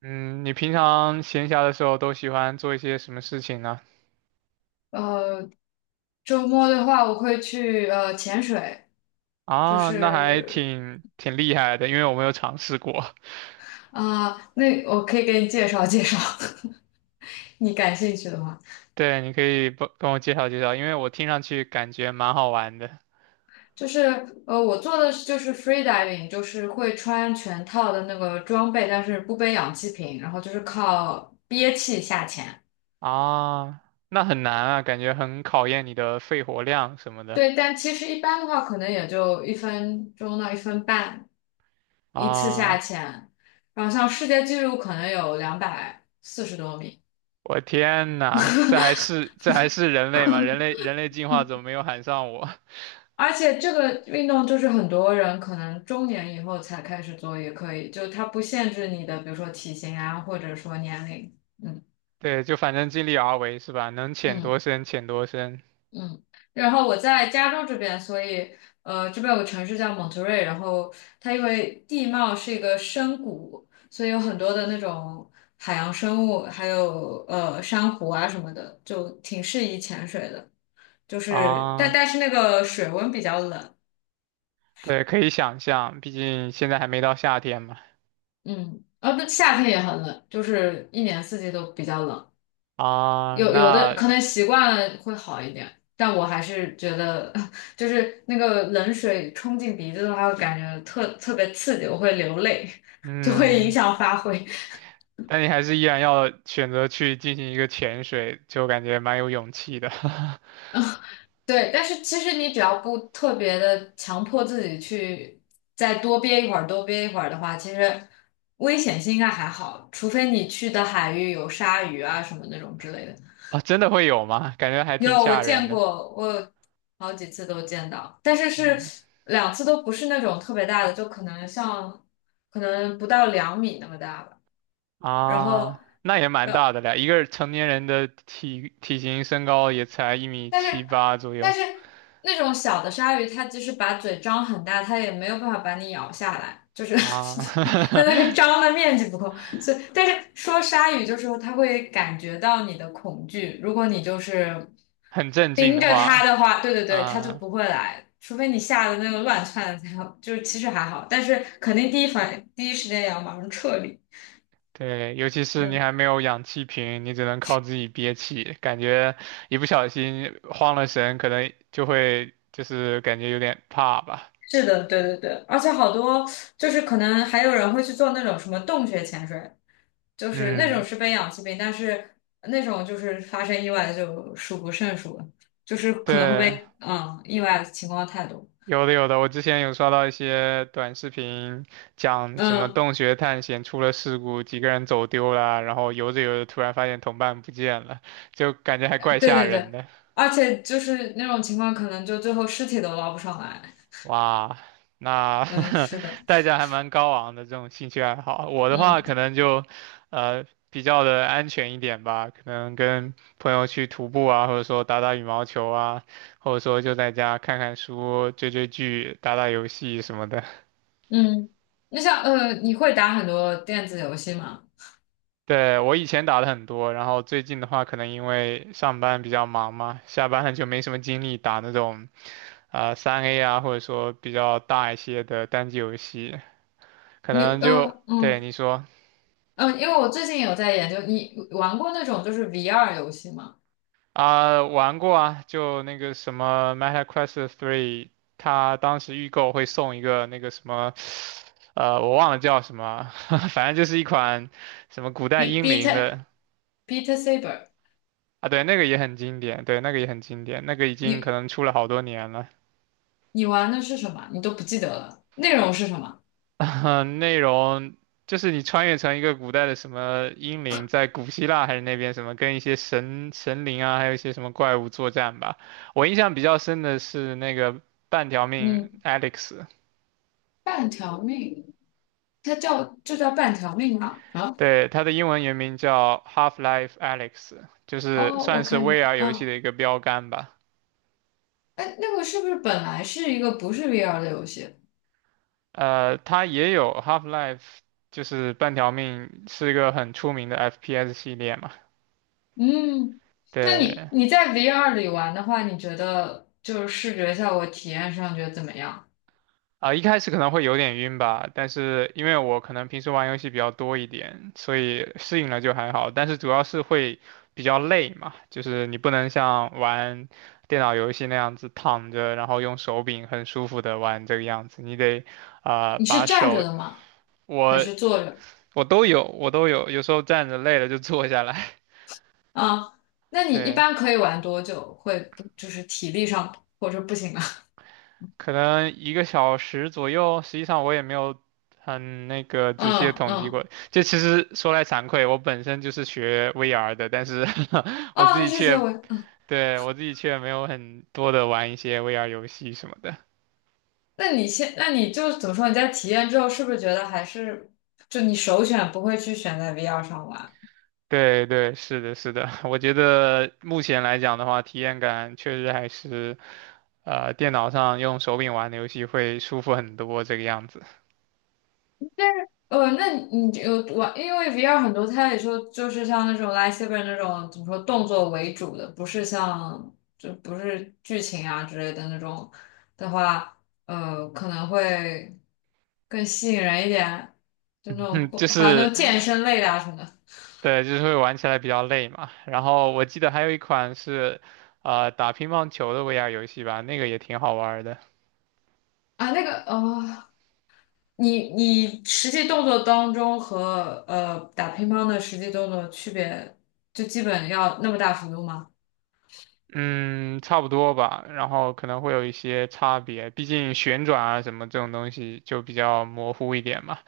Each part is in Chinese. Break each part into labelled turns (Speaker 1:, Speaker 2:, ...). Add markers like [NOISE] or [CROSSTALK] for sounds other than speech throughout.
Speaker 1: 嗯，你平常闲暇的时候都喜欢做一些什么事情呢？
Speaker 2: 呃，周末的话，我会去潜水，就
Speaker 1: 啊，那还
Speaker 2: 是
Speaker 1: 挺厉害的，因为我没有尝试过。
Speaker 2: 啊、那我可以给你介绍介绍。[LAUGHS] 你感兴趣的话，
Speaker 1: [LAUGHS] 对，你可以不跟我介绍介绍，因为我听上去感觉蛮好玩的。
Speaker 2: 就是我做的是就是 free diving，就是会穿全套的那个装备，但是不背氧气瓶，然后就是靠憋气下潜。
Speaker 1: 啊，那很难啊，感觉很考验你的肺活量什么的。
Speaker 2: 对，但其实一般的话，可能也就1分钟到1分半一次下
Speaker 1: 啊，
Speaker 2: 潜，然后像世界纪录可能有240多米。
Speaker 1: 我天呐，这还是人类吗？人类进化怎么没有喊上我？[LAUGHS]
Speaker 2: 而且这个运动就是很多人可能中年以后才开始做也可以，就它不限制你的，比如说体型啊，或者说年龄。嗯
Speaker 1: 对，就反正尽力而为是吧？能潜多
Speaker 2: 嗯
Speaker 1: 深潜多深
Speaker 2: 嗯。然后我在加州这边，所以这边有个城市叫蒙特瑞，然后它因为地貌是一个深谷，所以有很多的那种海洋生物，还有珊瑚啊什么的，就挺适宜潜水的。就是但
Speaker 1: 啊。
Speaker 2: 但是那个水温比较冷。
Speaker 1: 对，可以想象，毕竟现在还没到夏天嘛。
Speaker 2: 嗯，啊，不，夏天也很冷，就是一年四季都比较冷。
Speaker 1: 啊，
Speaker 2: 有的可能习惯了会好一点，但我还是觉得，[LAUGHS] 就是那个冷水冲进鼻子的话，会感觉特别刺激，我会流泪，[LAUGHS] 就会影
Speaker 1: 嗯，
Speaker 2: 响发挥。
Speaker 1: 但你还是依然要选择去进行一个潜水，就感觉蛮有勇气的。
Speaker 2: [LAUGHS] 对，但是其实你只要不特别的强迫自己去再多憋一会儿，多憋一会儿的话，其实危险性应该还好，除非你去的海域有鲨鱼啊什么那种之类的。
Speaker 1: [LAUGHS] 啊，真的会有吗？感觉还挺
Speaker 2: 有，我
Speaker 1: 吓人
Speaker 2: 见
Speaker 1: 的。
Speaker 2: 过，我有好几次都见到，但是是
Speaker 1: 嗯，
Speaker 2: 两次都不是那种特别大的，就可能像可能不到2米那么大吧。然后，
Speaker 1: 啊，那也蛮大
Speaker 2: 然
Speaker 1: 的了，一个成年人的体型身高也才一米
Speaker 2: 但
Speaker 1: 七
Speaker 2: 是
Speaker 1: 八左右
Speaker 2: 但是那种小的鲨鱼，它即使把嘴张很大，它也没有办法把你咬下来，就是
Speaker 1: 啊，
Speaker 2: [LAUGHS] 它那个张的面积不够。所以，但是说鲨鱼就是说它会感觉到你的恐惧，如果你就是
Speaker 1: [LAUGHS] 很镇静
Speaker 2: 盯
Speaker 1: 的
Speaker 2: 着它
Speaker 1: 话
Speaker 2: 的话，对对对，它就
Speaker 1: 啊。
Speaker 2: 不会来。除非你吓得那个乱窜的才好，就是其实还好，但是肯定第一反应第一时间也要马上撤离。
Speaker 1: 对，尤其是你
Speaker 2: 嗯，
Speaker 1: 还没有氧气瓶，你只能靠自己憋气，感觉一不小心慌了神，可能就会就是感觉有点怕吧。
Speaker 2: 是的，对对对，而且好多就是可能还有人会去做那种什么洞穴潜水，就是那种
Speaker 1: 嗯，
Speaker 2: 是被氧气病，但是那种就是发生意外就数不胜数了，就是可能会
Speaker 1: 对，
Speaker 2: 被意外的情况太多。
Speaker 1: 有的有的，我之前有刷到一些短视频，讲什么
Speaker 2: 嗯，
Speaker 1: 洞穴探险出了事故，几个人走丢了，然后游着游着突然发现同伴不见了，就感觉还怪
Speaker 2: 对
Speaker 1: 吓
Speaker 2: 对
Speaker 1: 人
Speaker 2: 对，
Speaker 1: 的。
Speaker 2: 而且就是那种情况可能就最后尸体都捞不上来。
Speaker 1: 哇，那
Speaker 2: 嗯，是的。
Speaker 1: [LAUGHS] 代价还蛮高昂的这种兴趣爱好。我的话
Speaker 2: 嗯
Speaker 1: 可能就，比较的安全一点吧，可能跟朋友去徒步啊，或者说打打羽毛球啊，或者说就在家看看书、追追剧、打打游戏什么的。
Speaker 2: 嗯，那像你会打很多电子游戏吗？
Speaker 1: 对，我以前打的很多，然后最近的话，可能因为上班比较忙嘛，下班了就没什么精力打那种三 A 啊，或者说比较大一些的单机游戏，可
Speaker 2: 你
Speaker 1: 能就，
Speaker 2: 呃
Speaker 1: 对，
Speaker 2: 嗯
Speaker 1: 你说。
Speaker 2: 嗯，因为我最近有在研究，你玩过那种就是 VR 游戏吗
Speaker 1: 啊，玩过啊，就那个什么《Meta Quest e 它当时预购会送一个那个什么，我忘了叫什么啊，[LAUGHS] 反正就是一款什么古代
Speaker 2: ？Beat
Speaker 1: 英灵
Speaker 2: Beat
Speaker 1: 的
Speaker 2: Beat Saber。
Speaker 1: 啊，对，那个也很经典，对，那个也很经典，那个已经可
Speaker 2: 你？
Speaker 1: 能出了好多年了。
Speaker 2: 你玩的是什么？你都不记得了，内容是什么？
Speaker 1: [LAUGHS] 内容就是你穿越成一个古代的什么英灵，在古希腊还是那边什么，跟一些神灵啊，还有一些什么怪物作战吧。我印象比较深的是那个半条命
Speaker 2: 嗯，
Speaker 1: Alex。
Speaker 2: 半条命，这叫半条命吗？啊，
Speaker 1: 对，它的英文原名叫 Half-Life a l e x 就是
Speaker 2: 哦，
Speaker 1: 算
Speaker 2: 我
Speaker 1: 是
Speaker 2: 看见，
Speaker 1: VR 游戏
Speaker 2: 嗯，
Speaker 1: 的一个标杆吧。
Speaker 2: 哎，那个是不是本来是一个不是 VR 的游戏？
Speaker 1: 它也有 Half-Life，就是半条命，是一个很出名的 FPS 系列嘛。
Speaker 2: 嗯，那你
Speaker 1: 对，
Speaker 2: 你在 VR 里玩的话，你觉得就是视觉效果体验上觉得怎么样？
Speaker 1: 啊、一开始可能会有点晕吧，但是因为我可能平时玩游戏比较多一点，所以适应了就还好。但是主要是会比较累嘛，就是你不能像玩电脑游戏那样子躺着，然后用手柄很舒服的玩这个样子，你得啊、
Speaker 2: 你是
Speaker 1: 把
Speaker 2: 站着
Speaker 1: 手，
Speaker 2: 的吗？还
Speaker 1: 我
Speaker 2: 是坐着？
Speaker 1: 我都有，我都有，有时候站着累了就坐下来，
Speaker 2: 啊，那
Speaker 1: [LAUGHS]
Speaker 2: 你一
Speaker 1: 对。
Speaker 2: 般可以玩多久？会不就是体力上或者不行啊？
Speaker 1: 可能一个小时左右，实际上我也没有很那个
Speaker 2: [LAUGHS]
Speaker 1: 仔细的
Speaker 2: 嗯
Speaker 1: 统计
Speaker 2: 嗯，
Speaker 1: 过。这其实说来惭愧，我本身就是学 VR 的，但是 [LAUGHS] 我自
Speaker 2: 哦，
Speaker 1: 己
Speaker 2: 你是学
Speaker 1: 却，
Speaker 2: 文。
Speaker 1: 对，我自己却没有很多的玩一些 VR 游戏什么的。
Speaker 2: 那你就怎么说？你在体验之后，是不是觉得还是就你首选不会去选在 VR 上玩？
Speaker 1: 对对，是的，是的，[LAUGHS] 我觉得目前来讲的话，体验感确实还是电脑上用手柄玩的游戏会舒服很多这个样子。
Speaker 2: 那你有玩，因为 VR 很多，它也说就是像那种 lightsaber 那种怎么说动作为主的，不是剧情啊之类的那种的话，可能会更吸引人一点，就那
Speaker 1: [LAUGHS]
Speaker 2: 种
Speaker 1: 嗯，
Speaker 2: 不
Speaker 1: 就
Speaker 2: 还有那
Speaker 1: 是
Speaker 2: 种健身类的啊什么的。
Speaker 1: 对，就是会玩起来比较累嘛。然后我记得还有一款是，打乒乓球的 VR 游戏吧，那个也挺好玩儿的。
Speaker 2: 啊，那个哦。你实际动作当中和打乒乓的实际动作区别，就基本要那么大幅度吗？
Speaker 1: 嗯，差不多吧。然后可能会有一些差别，毕竟旋转啊什么这种东西就比较模糊一点嘛。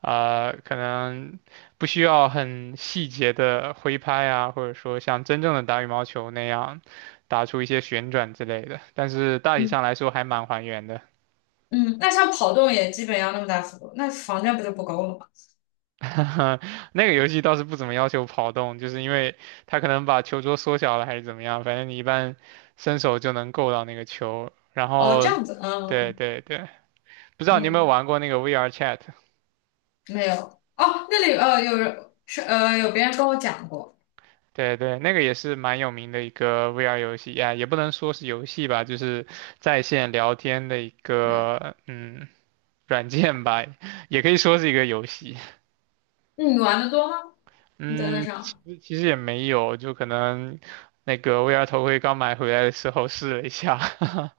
Speaker 1: 可能不需要很细节的挥拍啊，或者说像真正的打羽毛球那样打出一些旋转之类的。但是大体
Speaker 2: 嗯，
Speaker 1: 上来说还蛮还原的。
Speaker 2: 嗯，那像跑动也基本要那么大幅度，那房间不就不够了吗？
Speaker 1: [LAUGHS] 嗯，那个游戏倒是不怎么要求跑动，就是因为它可能把球桌缩小了还是怎么样，反正你一般伸手就能够到那个球。然
Speaker 2: 哦，这
Speaker 1: 后，
Speaker 2: 样子。
Speaker 1: 对
Speaker 2: 嗯
Speaker 1: 对对，不知道你有没有
Speaker 2: 嗯，
Speaker 1: 玩过那个 VR Chat？
Speaker 2: 没有。哦，那里有别人跟我讲过。
Speaker 1: 对对，那个也是蛮有名的一个 VR 游戏呀，也不能说是游戏吧，就是在线聊天的一
Speaker 2: 没有。
Speaker 1: 个软件吧，也可以说是一个游戏。
Speaker 2: 那你玩的多吗？你在那
Speaker 1: 嗯，其
Speaker 2: 上？
Speaker 1: 实其实也没有，就可能那个 VR 头盔刚买回来的时候试了一下。[LAUGHS]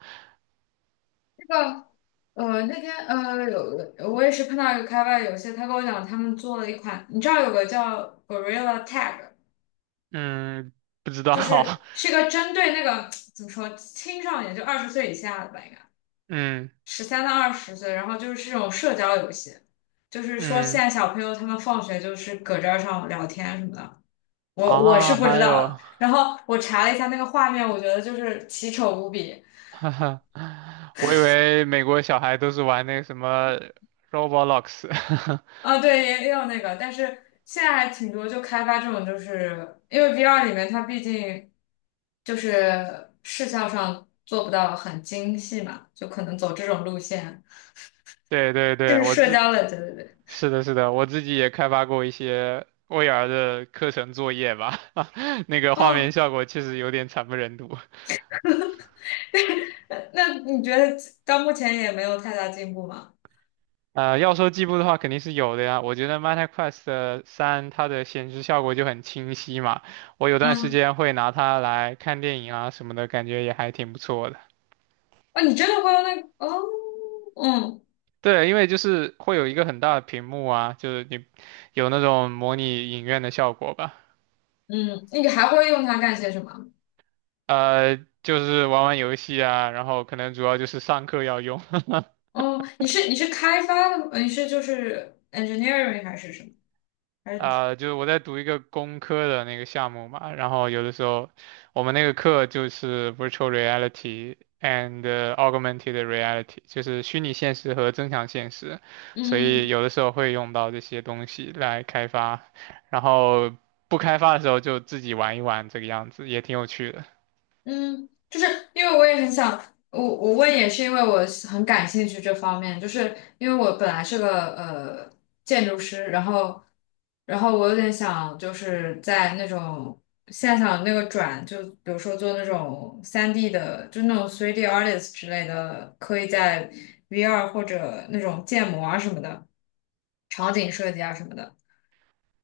Speaker 2: 那个那天我也是碰到一个开发游戏，他跟我讲他们做了一款，你知道有个叫 Gorilla Tag。
Speaker 1: 嗯，不知道，
Speaker 2: 就
Speaker 1: [LAUGHS]
Speaker 2: 是个针对那个怎么说青少年，就二十岁以下的吧，应该
Speaker 1: 嗯
Speaker 2: 13到20岁，然后就是这种社交游戏，就是说现
Speaker 1: 嗯
Speaker 2: 在小朋友他们放学就是搁这儿上聊天什么的。我是
Speaker 1: 啊，
Speaker 2: 不知
Speaker 1: 还
Speaker 2: 道
Speaker 1: 有，
Speaker 2: 的。然
Speaker 1: [LAUGHS]
Speaker 2: 后我查了一下那个画面，我觉得就是奇丑无比。
Speaker 1: 哈哈，我以为美国小孩都是玩那个什么 Roblox，[LAUGHS]
Speaker 2: 啊，对，也有那个，但是现在还挺多就开发这种，就是因为 VR 里面它毕竟就是视效上做不到很精细嘛，就可能走这种路线。
Speaker 1: 对对
Speaker 2: 就
Speaker 1: 对，
Speaker 2: 是社交类，对对对。
Speaker 1: 是的是的，我自己也开发过一些 VR 的课程作业吧，[LAUGHS] 那个画面
Speaker 2: 哦，
Speaker 1: 效果确实有点惨不忍睹。
Speaker 2: 那你觉得到目前也没有太大进步吗？
Speaker 1: 要说进步的话，肯定是有的呀。我觉得 Meta Quest 三它的显示效果就很清晰嘛，我有段时
Speaker 2: 嗯，
Speaker 1: 间会拿它来看电影啊什么的，感觉也还挺不错的。
Speaker 2: 哦，你真的会用那个哦。嗯
Speaker 1: 对，因为就是会有一个很大的屏幕啊，就是你有那种模拟影院的效果吧。
Speaker 2: 嗯，你还会用它干些什么？
Speaker 1: 呃，就是玩玩游戏啊，然后可能主要就是上课要用。
Speaker 2: 哦，你是开发的吗？你是就是 engineering 还是什么？还是
Speaker 1: 啊、就是我在读一个工科的那个项目嘛，然后有的时候我们那个课就是 virtual reality and augmented reality，就是虚拟现实和增强现实，所以
Speaker 2: 嗯
Speaker 1: 有的时候会用到这些东西来开发，然后不开发的时候就自己玩一玩这个样子，也挺有趣的。
Speaker 2: 嗯，就是因为我也很想，我问也是因为我是很感兴趣这方面，就是因为我本来是个建筑师，然后我有点想就是在那种现在想那个转，就比如说做那种3D 的，就那种 3D artist 之类的，可以在 VR 或者那种建模啊什么的，场景设计啊什么的。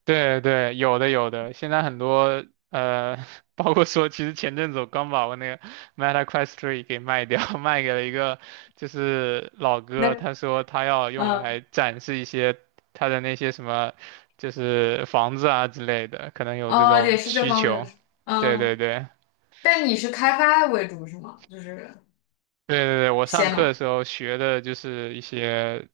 Speaker 1: 对对，有的有的，现在很多呃，[LAUGHS] 包括说，其实前阵子我刚把我那个 Meta Quest 3给卖掉，[LAUGHS] 卖给了一个就是老哥，他
Speaker 2: 那
Speaker 1: 说他要用
Speaker 2: 嗯
Speaker 1: 来展示一些他的那些什么，就是房子啊之类的，可能有这
Speaker 2: 哦，也
Speaker 1: 种
Speaker 2: 是这
Speaker 1: 需
Speaker 2: 方面的
Speaker 1: 求。
Speaker 2: 事。
Speaker 1: 对对
Speaker 2: 嗯。
Speaker 1: 对
Speaker 2: 但你是开发为主是吗？就是
Speaker 1: 对对对，我上
Speaker 2: 写
Speaker 1: 课的
Speaker 2: 码，
Speaker 1: 时候学的就是一些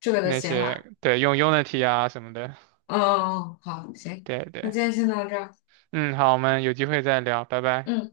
Speaker 2: 这个的
Speaker 1: 那
Speaker 2: 写码。
Speaker 1: 些，对，用 Unity 啊什么的。
Speaker 2: 嗯，哦哦好，行，
Speaker 1: 对
Speaker 2: 那
Speaker 1: 对，
Speaker 2: 今天先到这儿。
Speaker 1: 嗯，好，我们有机会再聊，拜拜。
Speaker 2: 嗯。